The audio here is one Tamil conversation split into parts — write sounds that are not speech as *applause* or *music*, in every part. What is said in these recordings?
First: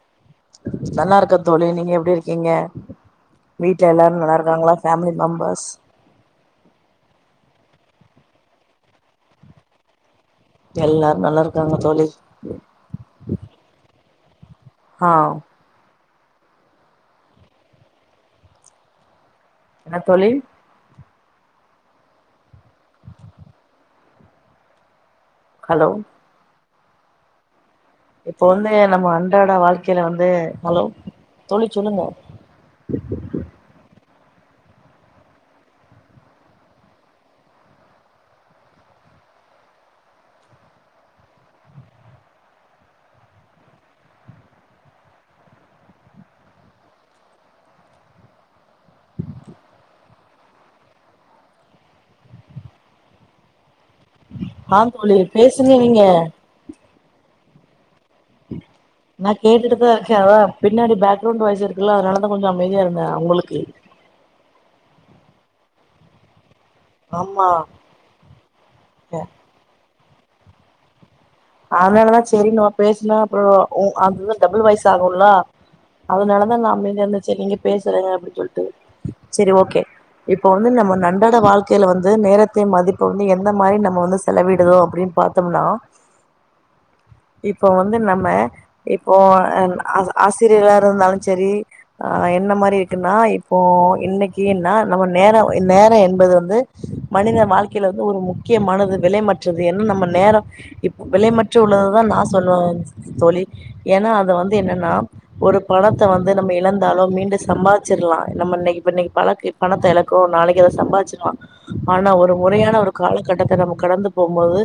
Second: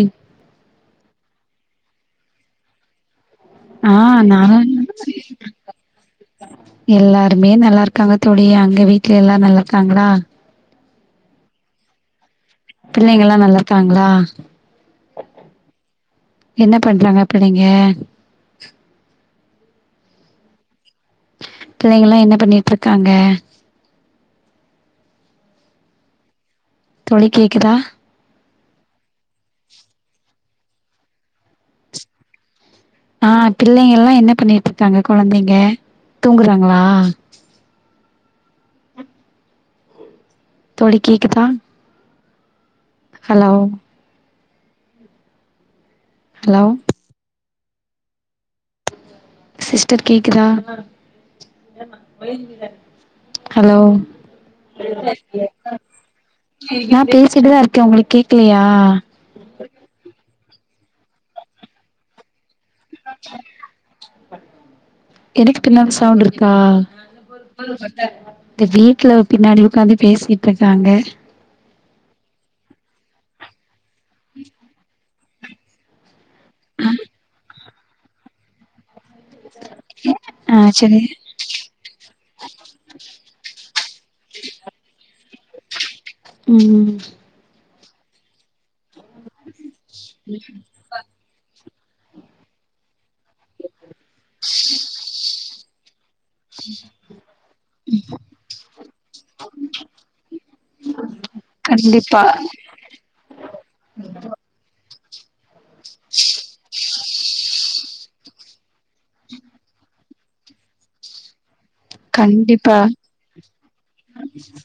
ம் நல்லா இருக்க தோழி நி நீ எப்டி இருக்கீங்க வீட்ல எல்லாரு ஆஹ் நல்லா நானு இருக்காங்களா ஃபேமிலி மெம்பர்ஸ் எல்லாருமே நல்லா இருக்காங்க தோழி அங்க வீட்ல எல்லா நல்லா இருக்காங்களா எல்லாரு நல்லாருக்காங்க தோழி பிள்ளைங்கல்லா நல்லா இருக்காங்களா ஆஹ் என்ன பண்றாங்க அப்ப நீங்க என்ன தோழி பிள்ளைங்கள்ள என்ன பண்ணிட்ருக்காங்க ஹலோ தோழி கேக்குதா இப்போ வந்து நம்மோ அன்றாட வாழ்க்கைல வந்து ஹலோ தோழி சொல்லுங்க ஆஹ் பிள்ளைங்கெல்லா என்ன பண்ணிட்ருக்காங்க கொழந்தைங்க தூங்குறாங்களா தோழி கேக்குதா ஹலோ ஹலோ சிஸ்டர் கேக்குதா ஹலோ ஆஹ் தோழி பேசுங்க நீங்க நா பேசிட்டுதா இருக்கே உங்களுக் நா கேட்டுட்டுதா இருக்கே பின்னாடி பேக்ரவுண்ட் வாய்ஸ் இருக்குல்ல அதுனாலதா கொஞ்சம் அமைதியா இருந்த உங்களுக்கு சவுண்டிருக் ஆஹ ஆமா *unintelligible* பேசிட்டு இருக்காங்க அதனாலதான் சரி ந பேசினா அப்புறம் உ அதுதான் டபுள் வயசு ஆகும்லா அதுனாலதா நா அமைதியா இருந்த சேரி நீ பேசுறேங்க அப்படின்னு சொல்ட்டு சரி ஓகே இப்ப ஆ வந்து நம்ம சரி நன்றாட வாழ்க்கையில வந்து நேரத்த மதிப்ப வந்து எந்த மாரி நம்ம வந்து செலவிடுதோ அப்படின்னு ப *unintelligible* ம் ம் இப்போ வந்து நம்ம இப்போ ஆசிரியரா இருந்தாலும் சரி ஆ என்ன மாரி ன்னா இப்போ இன்னைக்குன்னா நம்ம நேரம் நேரம் என்பது வந்து மனித வாழ்க்கையில வந்து ஒரு முக்கியமானது விலைமற்றது என்ன்ன நம்ம நேரம் விலைமற்ற உள்ளது தான் கண்டிப்பா நான் சொல்லுவேன் தோழி ஏன்னா அதை வந்து என்னன்னா ஒரு பணத்தை வந்து நம்ம இழந்தாலோ மீண்டும் சம்பாதிச்சிடலாம் நம்ம இன்னைக்கு இப்ப இன்னைக்கு பழக்கு பணத்தை இலக்கும் நாளைக்கு ஏ அதை சம்பாதிச்சுடு ஆனா ஒரு கண்டிப்பா முறையான ஒரு காலகட்டத்தை நம்ம கடந்து போகும்போது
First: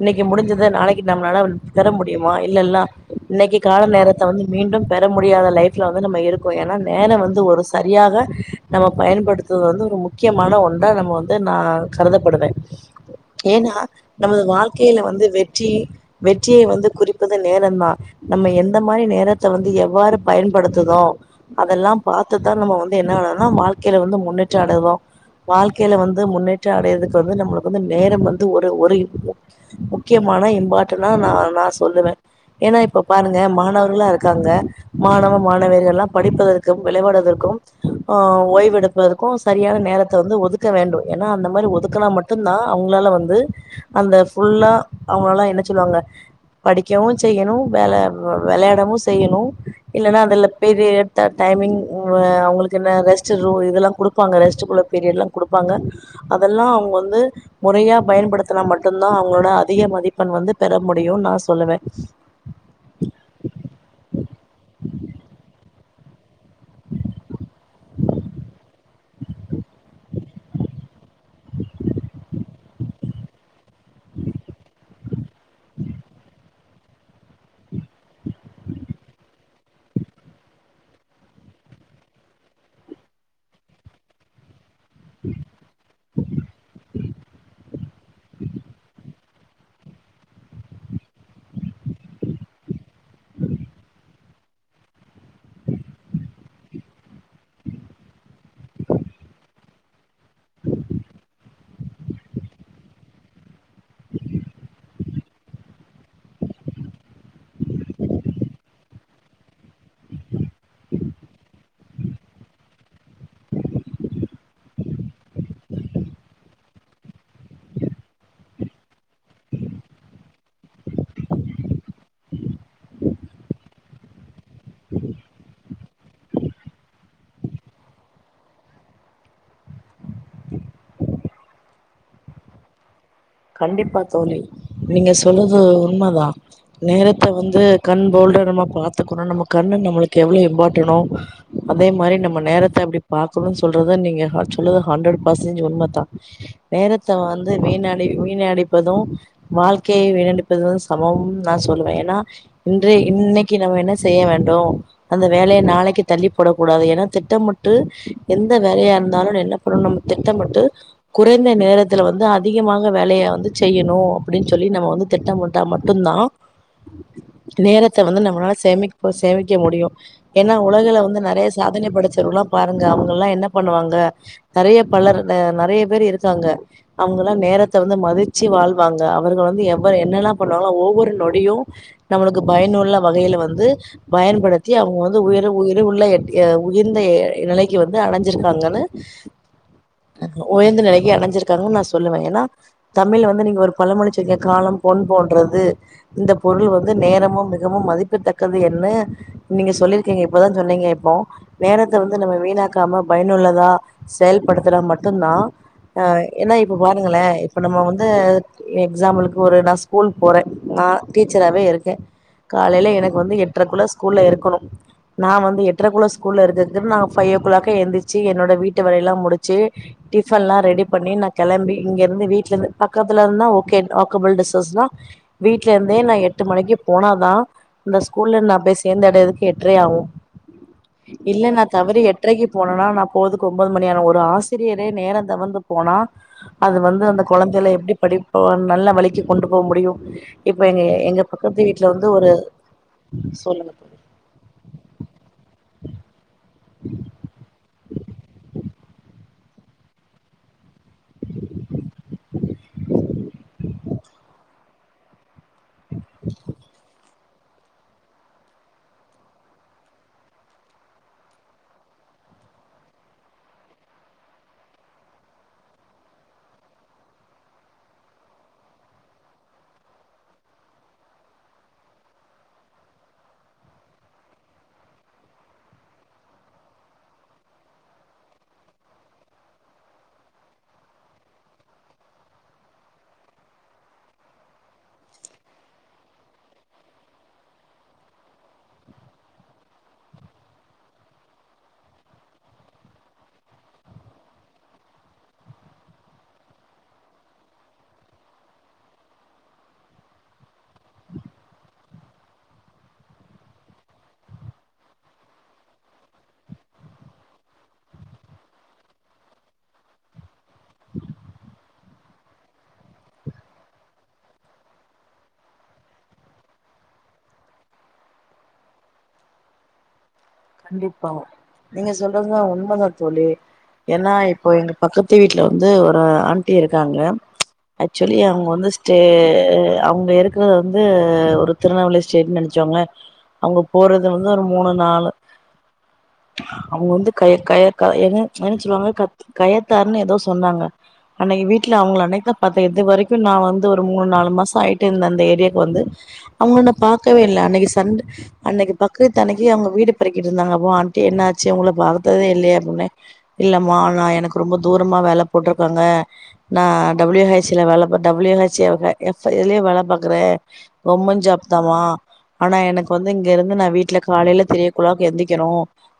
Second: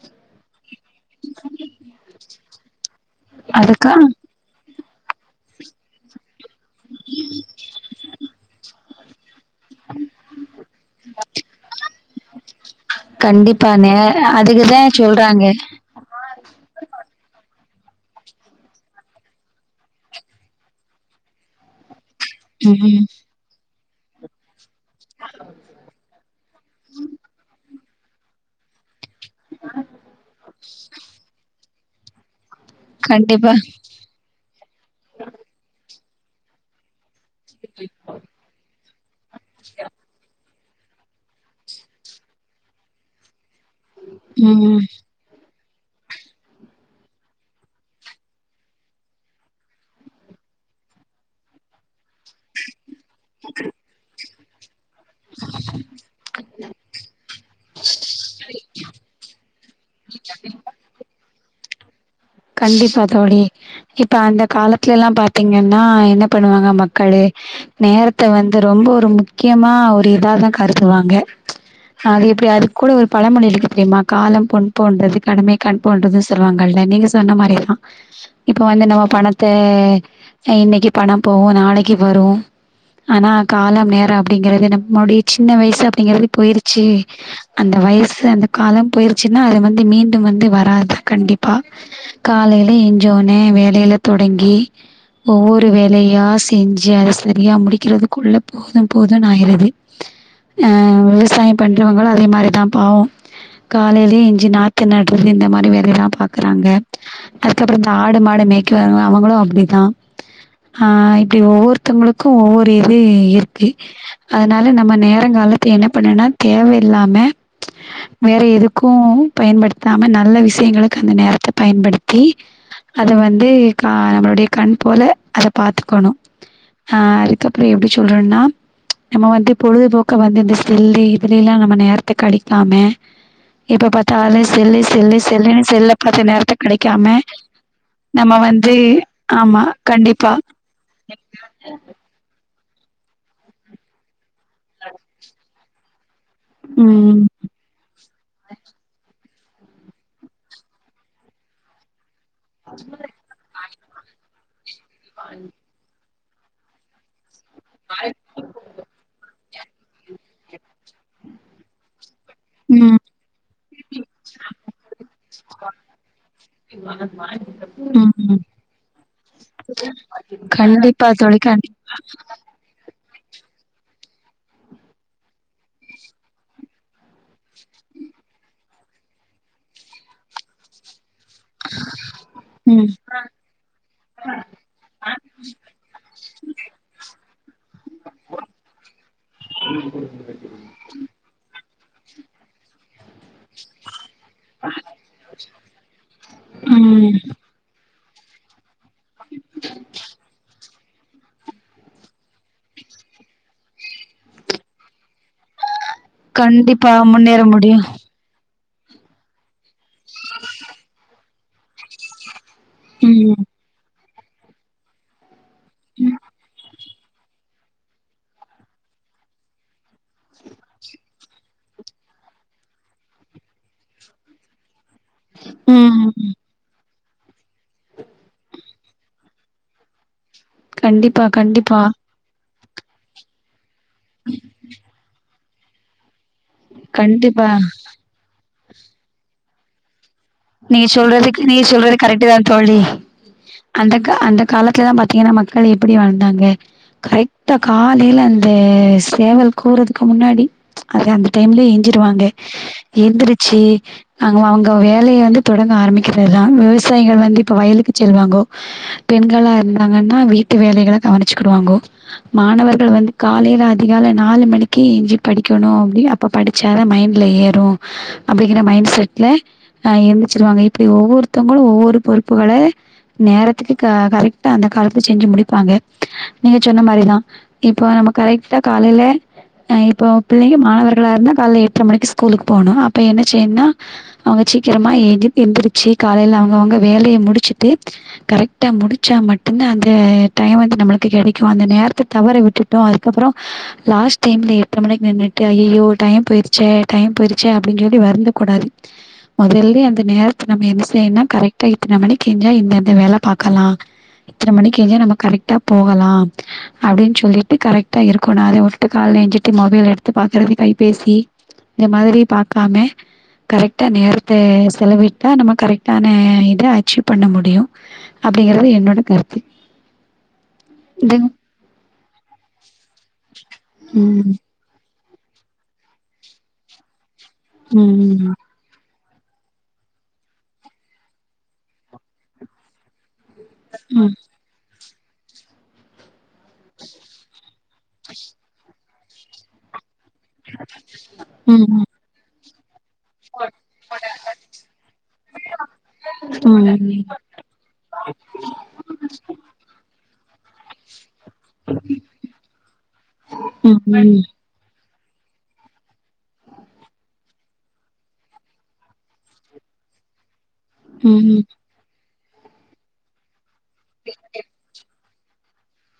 இன்னைக்கு முடி்சது நாளைக் நம்மளால தர முடியுமா இல்லல்ல இன்னைக்கு கால அதுக்கா நேரத்தை வந்து மீண்டும் பெற முடியாத லைப்ல வந்து நம்ம இரு ஏன்னா நேரம் வந்து ஒரு சரியாக நம்ம பயன்படுத்துது வந்து ஒரு முக்கியமான ஒன்றா நம்ம வந்து நான் கருதப்படுவேன் ஏன்னா கண்டிப்பானே நமது அதுக்குதா வாழ்க்கையில வந்து வெ சொல்றாங்க வெற்றி வெற்றியை வந்து குறிப்பது நேரம் தான் நம்ம எந்த மாரி நேரத்தை வந்து எவ்வாறு பயன்படுத்துதோ அதெல்லாம் பார்த்ததான் நம்ம வந்து ம் என்னா *unintelligible* வாழ கீழ வந்து முன்னட்டு அடைவோம் வாழ்க்கையில வந்து முன்னேற்றம் அடையதுக்கு வந்து நம்ம வந்து நேரம் வந்து ஒரு ஒரு *unintelligible* ஆ இம்பார்ட்டன் நான் நான் சொல்லுவேன் ஏன்னா இப்ப பாருங்க கண்டிப்பா மாணவர்களாம் இருக்காங்க மாணவ மாணவர்கள் எல்லாம் படிப்பதற்கும் விளையா க்கும் ஓய்வெடுப்பு சரியான நேரத்தை வந்து ஒதுக் க்க வேண்டு ஏனா அந்த மாரி ஒதுக்கனா மட்டுதா அவங்களால வந்து அந்த ஃபுல்லா ம் அவா லா சொல்வாங்க படிக்கவு செய்யணு வேல வெளாடவு செய்யணு இல்லன்னா அதுல பெரிய டைமிங் அவங்களுக்கு என்ன ரெஸ்ட் ரூ இதெல்லா குடுப்பாங்க ரெஸ்ட்டுக்குள்ள பீரியட்லா குடுப்பாங்க அதெல்லா அவங்க வந்து மொறையா பயன்படுத்தனா மட்டுதா அவங்களோட மதிப்பெண் வந்து பெற முடியு நா சொல்லுவே கண்டிப்பா தோழி இப்ப அந்த காலத்துலேல்லா பாத்தீங்கன்னா என்ன பண்ணுவாங்க மக்களு நேரத்த வந்து ரொம்போ ரொம் முக்கியமா ஒரு இதாதா கருதுவாங்க அது இப்புடி அது கூட ஒரு பழமொழி இருக்கு தெரியுமா காலம் பொன் போன்றது கடமை கண் போன்றதுன்னு சொல்லுவாங்கல்ல நீங்க ஸ் சொன்ன மாரி இருக்கோ இப்ப வந்து நம்ம பணத்த அ இன்னைக்கு பணம் போவோ நாளைக்கு வரும் ஆனா காலம் நேர அப்டிங்கிறது நம்முடைய சின்ன வயசாப் ப்டிங்கிறது போயிருச்சி அந்த அ வயசு அந்த காலம் போயிருச்சின்னா அது வந்து மீண்டும் வந்து வராது கண்டிப்பாக காலையில எஞ்சோனே வேலயில தொடங்கி ஒவ்வொரு வேலயா செஞ்சு அத செரியா முடிக்கிறதுக்குள்ள போதும் போதுன்னு ஆயிருது ஆ விவசாயம் பண்றவங்களும் அதே மாரிதா பாவோ காலைலயே எஞ்சி நாத்து நட்றது இந்த மாரி வேலையல்லா பாக் குறங்க அதுகப்றோதா ஆடு மாடு மேக்கு வரவங்க அவங்களோ அப்புடித்தா ஆ இப்புடி ஒவ்வொருத்தவங்களுக்கு ஒவ்வொரு இது இருக்கு அதனால நம்ம நேரங்கலத்து என்ன பண்ணோன்னா தேவயில்லாம வேற எதுக்கு பயன்படுத்தாம நல்ல விசயங்கள க அந்த நேரத்த பயன்படுத்தி அத வந்து கா நம்பளுடைய கண் போல அத பாத்துக்கணு அ அதுக்கப்றோ எப்டி சொல்றோன்னா நம்மோ வந்து பொழுதுபோக்க வந்து இந்த செல்லு இதுலேல்லா நம்ம நேரத்த கழிக்காம எப்ப பத்தாலே செல்லு செல்லு செல்லுனு து ஸ் உண்ம தா நேரத்த வந்து கண் நம்ம போல்ட்டு நம்மோ வந்து பாத்துக்குணு நம்ம ஆமா கண்ணு நம்மளுக் கண்டிப்பா எவ்ளோ இம்பார்டன்னோ அதே மாரி நம்ம நேரத் ட அப்டி பாக்கணும் சொல்றத நீங்க ஹாஸ் சொல்லுது ஹண்ட்ரட் பர்சன்ச் உண்ம தா நேரத்த ம் வந்து வீணாக் டி வீணடிப்பதும் வாழ்க்கையே வீணடிப்பதுக்கு சமம் நா சொல்லுவே ஏன்னா இன்றை இன்னைக்கி நம்ம என்ன செய்ய வேண்டு அந்த வேலைய நாளைக்கு தள்ளிப்போடக் கூடாது ஏனா திட்டமிட் ட்டு எந்த வேலயா இருந்தாலு நா என்ன அப்றோ நம்ம திட்டமிட்டு குறைந்த நேரத்துல வந்து அ அதிகமாக ம் ம் வேலைய வந்து செய்யணு அப்டின்னு சொல்லி நம்ம வந்து திட்டமிட்டா மட்டுந்தா நேரத்த வந்து நம்மளால சேமி சேமிக்க முடியு ஏன்னா உலகில கண்டிப்பா வந்து தோழி நறைய கண்டி சாதனை படைச்சவர்கள்லா பாருங்க எல்லா என்ன பண்ணுவாங்க நறைய பலர் நறைய பேர் இருக்காங்க அவங்க நேரத்த வந்து மதிச்சி வாழ்வாங்க அவர்கள் வந்து எவ என்னெல்லா பண்ணுவாங்கனா ஒவ்வொரு நொ டியு நம்மளுக்கு ம் பயனுள்ள வகையில வந்து பயன்படுத்தி அவங்க வந்து உயர உயிர் உள்ள உயர்ந்த நிலைக்கு வந்து அடைஞ்சிருக்காங்கனு உயர்ந்த நிலைக்கு அடஞ்சிருக்காங்கனு நா சொல்லுவே ஏன்னா தமிழ்ல வந்து நீங்க ஒரு பழமொழி சொல்லி காலம் பொன் போன்றது இந்த பொருள் வந்து ம் நேரமும் மிகவும் மதி க்கதக்கது ன்னு நீங்க சொல்லிருக்கீங்க இப்பதா சொன்னீங்க இப் போ நேரத்த வந்து நம்ம வீணாக்காம பயனுள்ளதா செயல்படுத்துனா மட்டுந்தா ஆ ஏனா இப் கண்டிப்பா பாருங்களே முன்னேற இப்ப முடியு நம்மோ வந்து எக்ஸாம்பிளுக்கு ஒரு நஷ் ஸ்கூல் போறே நா டீச்சராவே இருக்க காலைல எனக்கு வந்து ம் எட்ரக்குள்ள ஸ்கூல்ல இருக்கணு நா வந் து எட்ரக்குள்ள ஸ்கூல்ல இருக்கக்கு நா ஃபையோ க்ளாக்கே எழுந்திச்சு என்னோட வீட்டு வேலைல்லா முடிச்சு டிஃபன்லா ரெடி பண்ணி நா கெளம்பி இங்க இருந்து வீட்ல இருந்து பக்கத்துல இருந்தா ஓகே வாக்கபிள் டிஸ்டன்ஸ்தா வீட்ல இருந்தே நா ம் எட்டு மணிக்கு போனாதா இந்த ஸ்கூல்ல நா போய் சேந்தடையதுக்கு எட்ரை ஆவு கண்டிப்பா கண்டிப்பா போனனா நா போதுக்கு ஒம்போது மணியானா ஒரு ஆசிரியரே நேரந் தவந்துப் போனா அது வந்து அந்த கண்டிப்பா கொழந்தைல எப்டி படிப்பு வந் நல்ல வழிக்கு கொண்டு போக முடியும் நீங்க சொல்றதுக்கு நீங் சொல்றது கரெட்டு ஒரு தா தோழி சொல்லுங்க அந்த தோழி க அந்த காலத்துல ல்லா பாத்தீங்கன்னா மக்கள் எப்புடி வாழ்ந்தாங்க கரெக்டா காலையில அந்தே ஏ சேவல் கூவுறதுக்கு முன்னாடி அதே அந்த டைம்லே எஞ்சிருவாங்கே எந்திருச்சி அங் அவங்க வே லைய வந்து தொடங்க ஆரம்பிக்கிறத்தா விவசாயிங்க வந்து இப்போ வயலுக்கு செல்வாங்கோ பெண்களா இருந்தாங்கன்னா வீட்டு வேலைகள கவனிச்சிக்குடுவாங்கோ மாணவர்கள் வந்து காலையில அதிகால நாலு மணிக்கி எஞ்சி படிக்கணு அப்புடி அப்ப படிச்சா தா மைண்ட்ல ஏறும் அப்புடிங்கிற மைண்ட் செட்ல அ எந்திச்சிருவாங்க இப்புடி ஒவ்வொருத்தங்களும் ஒவ்வொரு பொறுப்புகள நேரத்துக்கு க கரெக்டா அந்த காலத்து செஞ்சு முடிப்பாங்க நீங்க சொன்ன மாரிதா இப்போ நம்ம கரெக்டா காலையிலே அ இப்போ பிள்ளைங்க மாணவர்களா இருந்தா கால்ல எட்ர மணிக்கு ஸ்கூலுக்கு போணும் அப்ப என்ன செய்யன்னா அவங்க சி க்கிரமா எந்திர் எந்திரிச்சு காலையில அவங்கவங்க வேலைய முடிச்சுட்டு கரெக்டா முடிச்சா மட்டுந்தா அந்த டை வந்து நம்மளுக்கு கெடைக்கும் அந்த நேரத்த தவற விட்டுட்டோ அதுக்கப்புறோ லாஸ்ட் டைம்ல எட்ர மணிக்கு நின்னுட்டு அய்யய்யோ டைம் போயிருச்சே டைம் போயிருச்சே அப்புடின் இப்டி வருந்த கூடாது மொதல்லே அந்த நேரத்த நம்ம என்ன செய்யுன்னா கரெக்டா இத்தன மணிக்கி ஏஞ்சா இந்தந்த வேல பாக்கலா இத்தன மணிக்கி ஏஞ்சா நம்ம கரெக்டா போகலா அப்புடின் சொல்லிட்டு கரெக்டா இருக்கோ நா அதே வுட்டு கால்ல எஞ்சிட்டு மொபைல் எடுத்து பாக்குறதே கைபேசி இந்த மாதிரி பாக்காமே கரெக்டா நேரத் தே செலவிட்டா நம்ம கரெக்டான இத அச்சீவ் பண்ண முடியு அப்டிங்கிறது என்னோட கருத்து இந்த கண்டிப்பாவா நீங்க சொல் எல்லா உண்மதா தோழி என்னா ம் இப்போ எங்க பக்கத்து வீட்ல வந்து ஒரு ஆன்ட்டி இருக்காங்க ம் ஆக்சுலி ம் அவங்க வந்து டே அவங்க இருக்றது வந்து ஒரு திருநெல்வேலி ஸ்டேட் நினைச்கோங்க அவங்க போறது ம் வந்து ஒரு மூணு நாள் அவுங்க வந்து கைர் கயர் கத எங என்னச் சொல்லுவாங்க கத் கயத்தார்னு எதோ சொன்னாங்க அன்னகி வீட்ல அவுங்ள அன்னக்தா பாத்த எதுவரைக் கு நா வந்து ஒரு மூணு நாலு மாச ஆயிட்டு இந்தந்த ஏரியாக்கு வந்து அவுங்கள நா ம் பாக்கவே இல்ல அன்னைக்கு சண்ட் அன்னைக்கு பக்ரித் அன்னைக்கு அவங்க வீடு இருந்தாங்க வோ ஆண்ட்டி என்னாச் ச்சி உங்கள பார்த்ததே இல்லயே அப்டின்னே இல்லம்மா ம் நா எனக்கு ரொம்ப தூர் ரமா வேல போட்ருக்காங்க நா டபுல்யோ ஹைச்சில வேல பாத் டபுல்யோ ஹச்சி ஒகே எஃப் எதுலயோ வேல பாக்குரே ம் கவ்மென்ட் ம் ஜாப்தாமா ஆனா எனக்கு வந்து இங்க இருந்து நா வீட்ல காலைல தெ ஆக் எந்திக்கனு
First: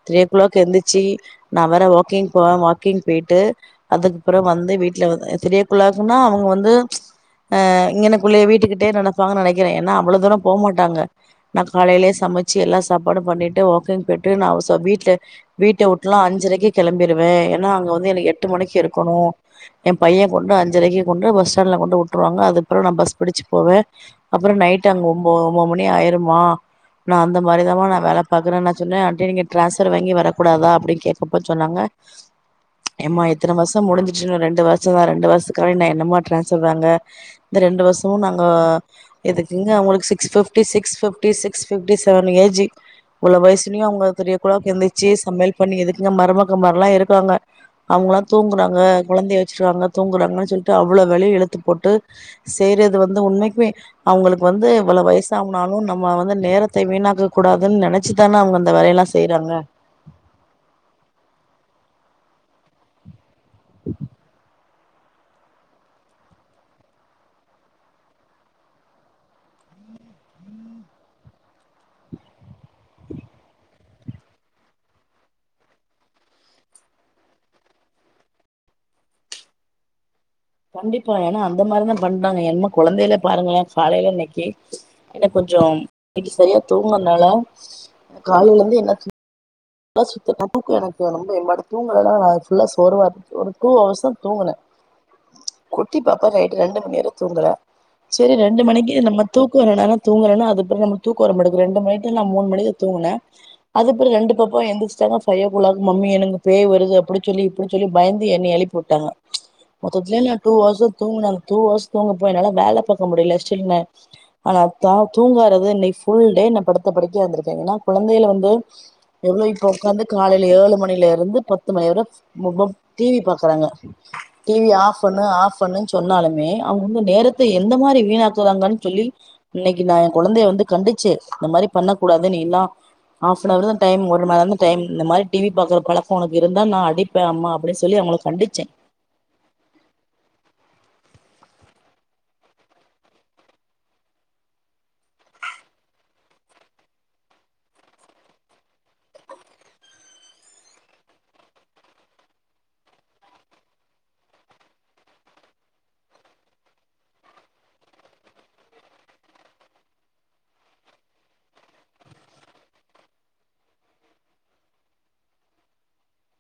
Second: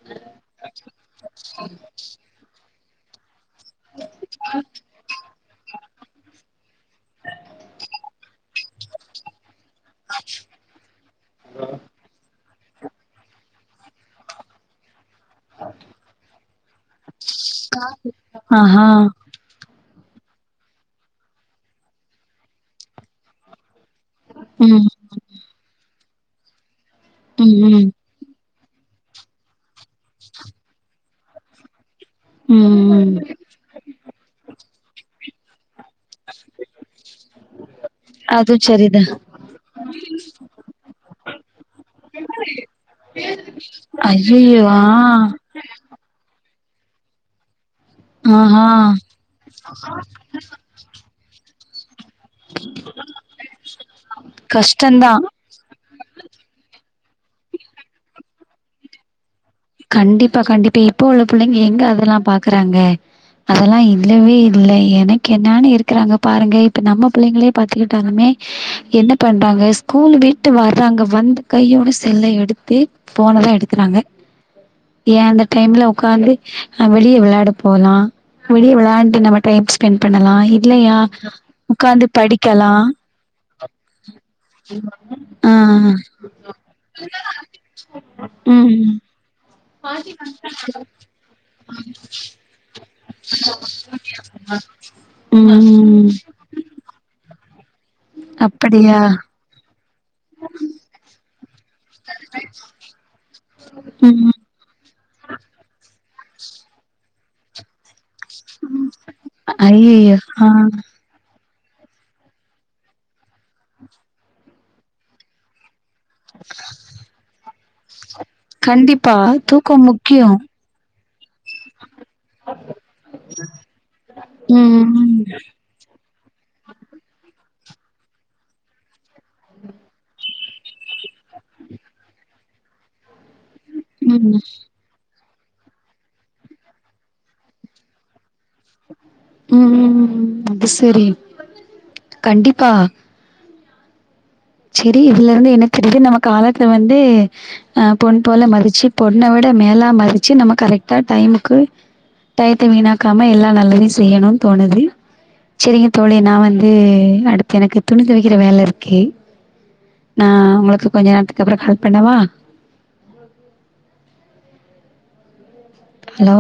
த்ரியோ கிளாக் எந்திச்சு நா வேற வாக்கிங் போவ வாக் க்கிங் பெய்ட்டு அதுக்கப்றொ வந்து வீட்ல வந் த்ரியொக்ளாக்னா அவுங்கவந்து அ இங்கனக்குள்ளயே வீட்டுக்கிட் டே நடப்பாங்கனு நெனக் கிறே ஏனா அவ்ளோ தூர போ மாட்டாங்க நா காலைலயே சமச்ச ச்சி எல்லா சாப்பாடு பண்ணிட் வாக்கிங் போய்ட்டு நா அவச வீட்ல வீட்ட உட்லா அஞ்சரக்கே கெளம்பிருவே ஏனா அங்க வந்து எனக் எட்டு மணிக்கு ஆஹா இருக்கணு என் பையன் பொண்ணு அஞ்சரைக்கு கொண்டு பஸ்டாண்ட்ல கொண்டு உட்ருவாங்க அதுப்றோ நா பஸ் பிடிச்சு போவே அப்றொ ம் நைட் அங்க ஒம்பொ ஒம்போது மணி ஆயிறும் ஆ நா அந்த மாரி தாமா ம் நா வேல பாக்குரனா சொன்ன அப்டியே நீங்க டிராஸ்வர் வாங்கி வர கூடாதா அப்டின் கேக்கப்ப சொன்னாங்க ம் ம் எம்மா இத்தன வர்ஷொ முடிஞ்சுட்டு இன்னு ரெண்டு வர்ஷொ தா ரெண்டு வர்ஷ நா என்னமா ட்ரான்ஸ்வர் வாங்க இந்த ரெண்டு வருஷோ நாங்க அதுவு சரிதா இதுக்கிங்க உங்களுக்கு six fifty six fifty six fifty seven AG இவ்ளோ வயசுலையு அவுங்க த்ரீ ஓ ஐயையோ கிளாக் ஆ எந்திச்சு சமையல் பண்ணி எதுக்குங்க மருமக ந்த மாரில்லா இருக்காங்க அவுங்கலா ஆஹா தூங்குறாங்க கொழந்தைய வச்சிர்க்காங்க தூங்குறாங்கனு சொல்ட்டு அவ்ளோ வேலையு இழுத்து போட்டு செய்றது வந்து உண்மைக்குமே அவுங்குளுக்கு வந்து இவள கஷ்டந்தா வயசாவ்னாலோ நம்ம வந்து நேரத்தை வீணாக்க கூடாதுன் நென ஏன்னா அவுங்க அந்த வேலையலா செய் கண்டிப்பா கண்டிப்பா இப்போ உள்ள புள்ளைங்க எங்க அத ல்லா பாக்குறாங்க அதெல்லா இல்லவே இ இல்ல எனக் என்னானு இருக்குறாங்க பாருங்க இப்ப நம்ம பிள்ளைங்களே பாத்துக்கிட்டாலுமே என்ன பண்றாங்க ஸ்கூல் விட்டு வர்றாங்க வந்து கையோட செல்ல எடுத்து ஃபோனதா எடுக்குறாங்க ஏ அந்த டைம்ல உக்காந்து அ வெளிய வெளாட போலா வெளிய வெளான்ட்டு நம்ம டைம் ஸ்பெண் கண்டிப்பா ஏன்னா அந்த மாரிதா பண்றாங்க என்ம்மா படிக்கலா கொழந்தைகலே பாருங்களே காலையில இன்னக்கீ என்ன ஆ கொஞ்சோ இன்னக்கீ செரியா தூங்காதனால காலைலந்து ம் என்னாச்சி ல சுத்தமா தூக்கொ எனக்கு ரொம்ப என்பாடு தூங்கலனா நா ஃபுல்லா சோர்வா இருக்கு ஒரு டூ அவர்ஸ் தா தூங்குனே குட்டி ம் பாப்பா நைட்டு ரெண்டு மணி வர தூங்கள செரி ரெண்டு மணிக்கு அப்படியா நம்ம தூக்கோ வரலனாள தூங்களனா அதுப்பெறகு நம்மளுக்கு தூக்கோ வர மாட்டுக்கு ரெண்டு மணிட்டு நா மூனு மணிக்கு தூங்குனே அதுப்பெறகு ரெண்டு ம் பப் பா எந்திச்சுடானா ஃபைவ் ஓ கிளாக் மம்மி எனக்கு பேய் வருது அப்டி சொல்லி இப்டி சொல்லி பயந்து என்னைய எழுப்பி உட்டாங்க ஐயையோ மொத்ததிலே நா ஆ டூ ஹார்ஸ் தா தூங்கனே டூ ஹர்ஸ் தூங்க போயி என்னால வேல பாக்க முடில ஸ்டில் மே ஆனா தா தூங்காறது இன்னைக் ஃபுல் டே நா படுத்த படுக்கையா இறுந்திருக்கிறே ஏன்னா குழந்தைல வந்து கண்டிப்பா எவ்ளோ இப்பொ தூக்கோ உக்காந்து முக்கியோ காலைல ஏழு மணியில லந்து பத்து மணி வர முகுப் டி வி பாக்றாங்க டி வி ம் ஆஃப் பண்ணு ம் ஆஃப் பண்ணுன்னு சொன்னாலுமே அவுங்க வந்து நேரத்த எந்த மாரி வீணாக்குறாங்கன்னு சொல்லி இன்னைக்கு நா கொழந்தைய வந்து கண்டிச்சே இந்த மாரி பண்ணக்கூடாது நீளா ஹாஃப் அன் அவர்தா டைம் ஒரு ம் மண்ணேரந்தா டைம் இந்த மாரிப் டி வி பாக்கற பழக்கோ ஒனக்கு இருந்தா நா அடிப்பே அம்மா அப்டி சொல்லி அவுங்கள கண்டி உம் உம் உம் உம் அது செரி கண்டிப்பா செரி இதுல இருந்து என்ன தெரிது நம்ம காலத்ல வந்து ஆ பொண் போல மதிச்சு பொண்ண விட மேலா மதிச்சு நம்ம கரெக்டா டைமுக்கு டயத்த வீணாக்காம எல்லா நல்லதையு செய்யணோனு தோணுது செரிங்க தோழி நா வந்து அடுத்து எனக்கு துணி துவக்கிற வேல இருக்கு நா உங்களுக்கு கொஞ்ச நேரத்துக்கு அப்பறோ கால் பண்ணவா ஹலோ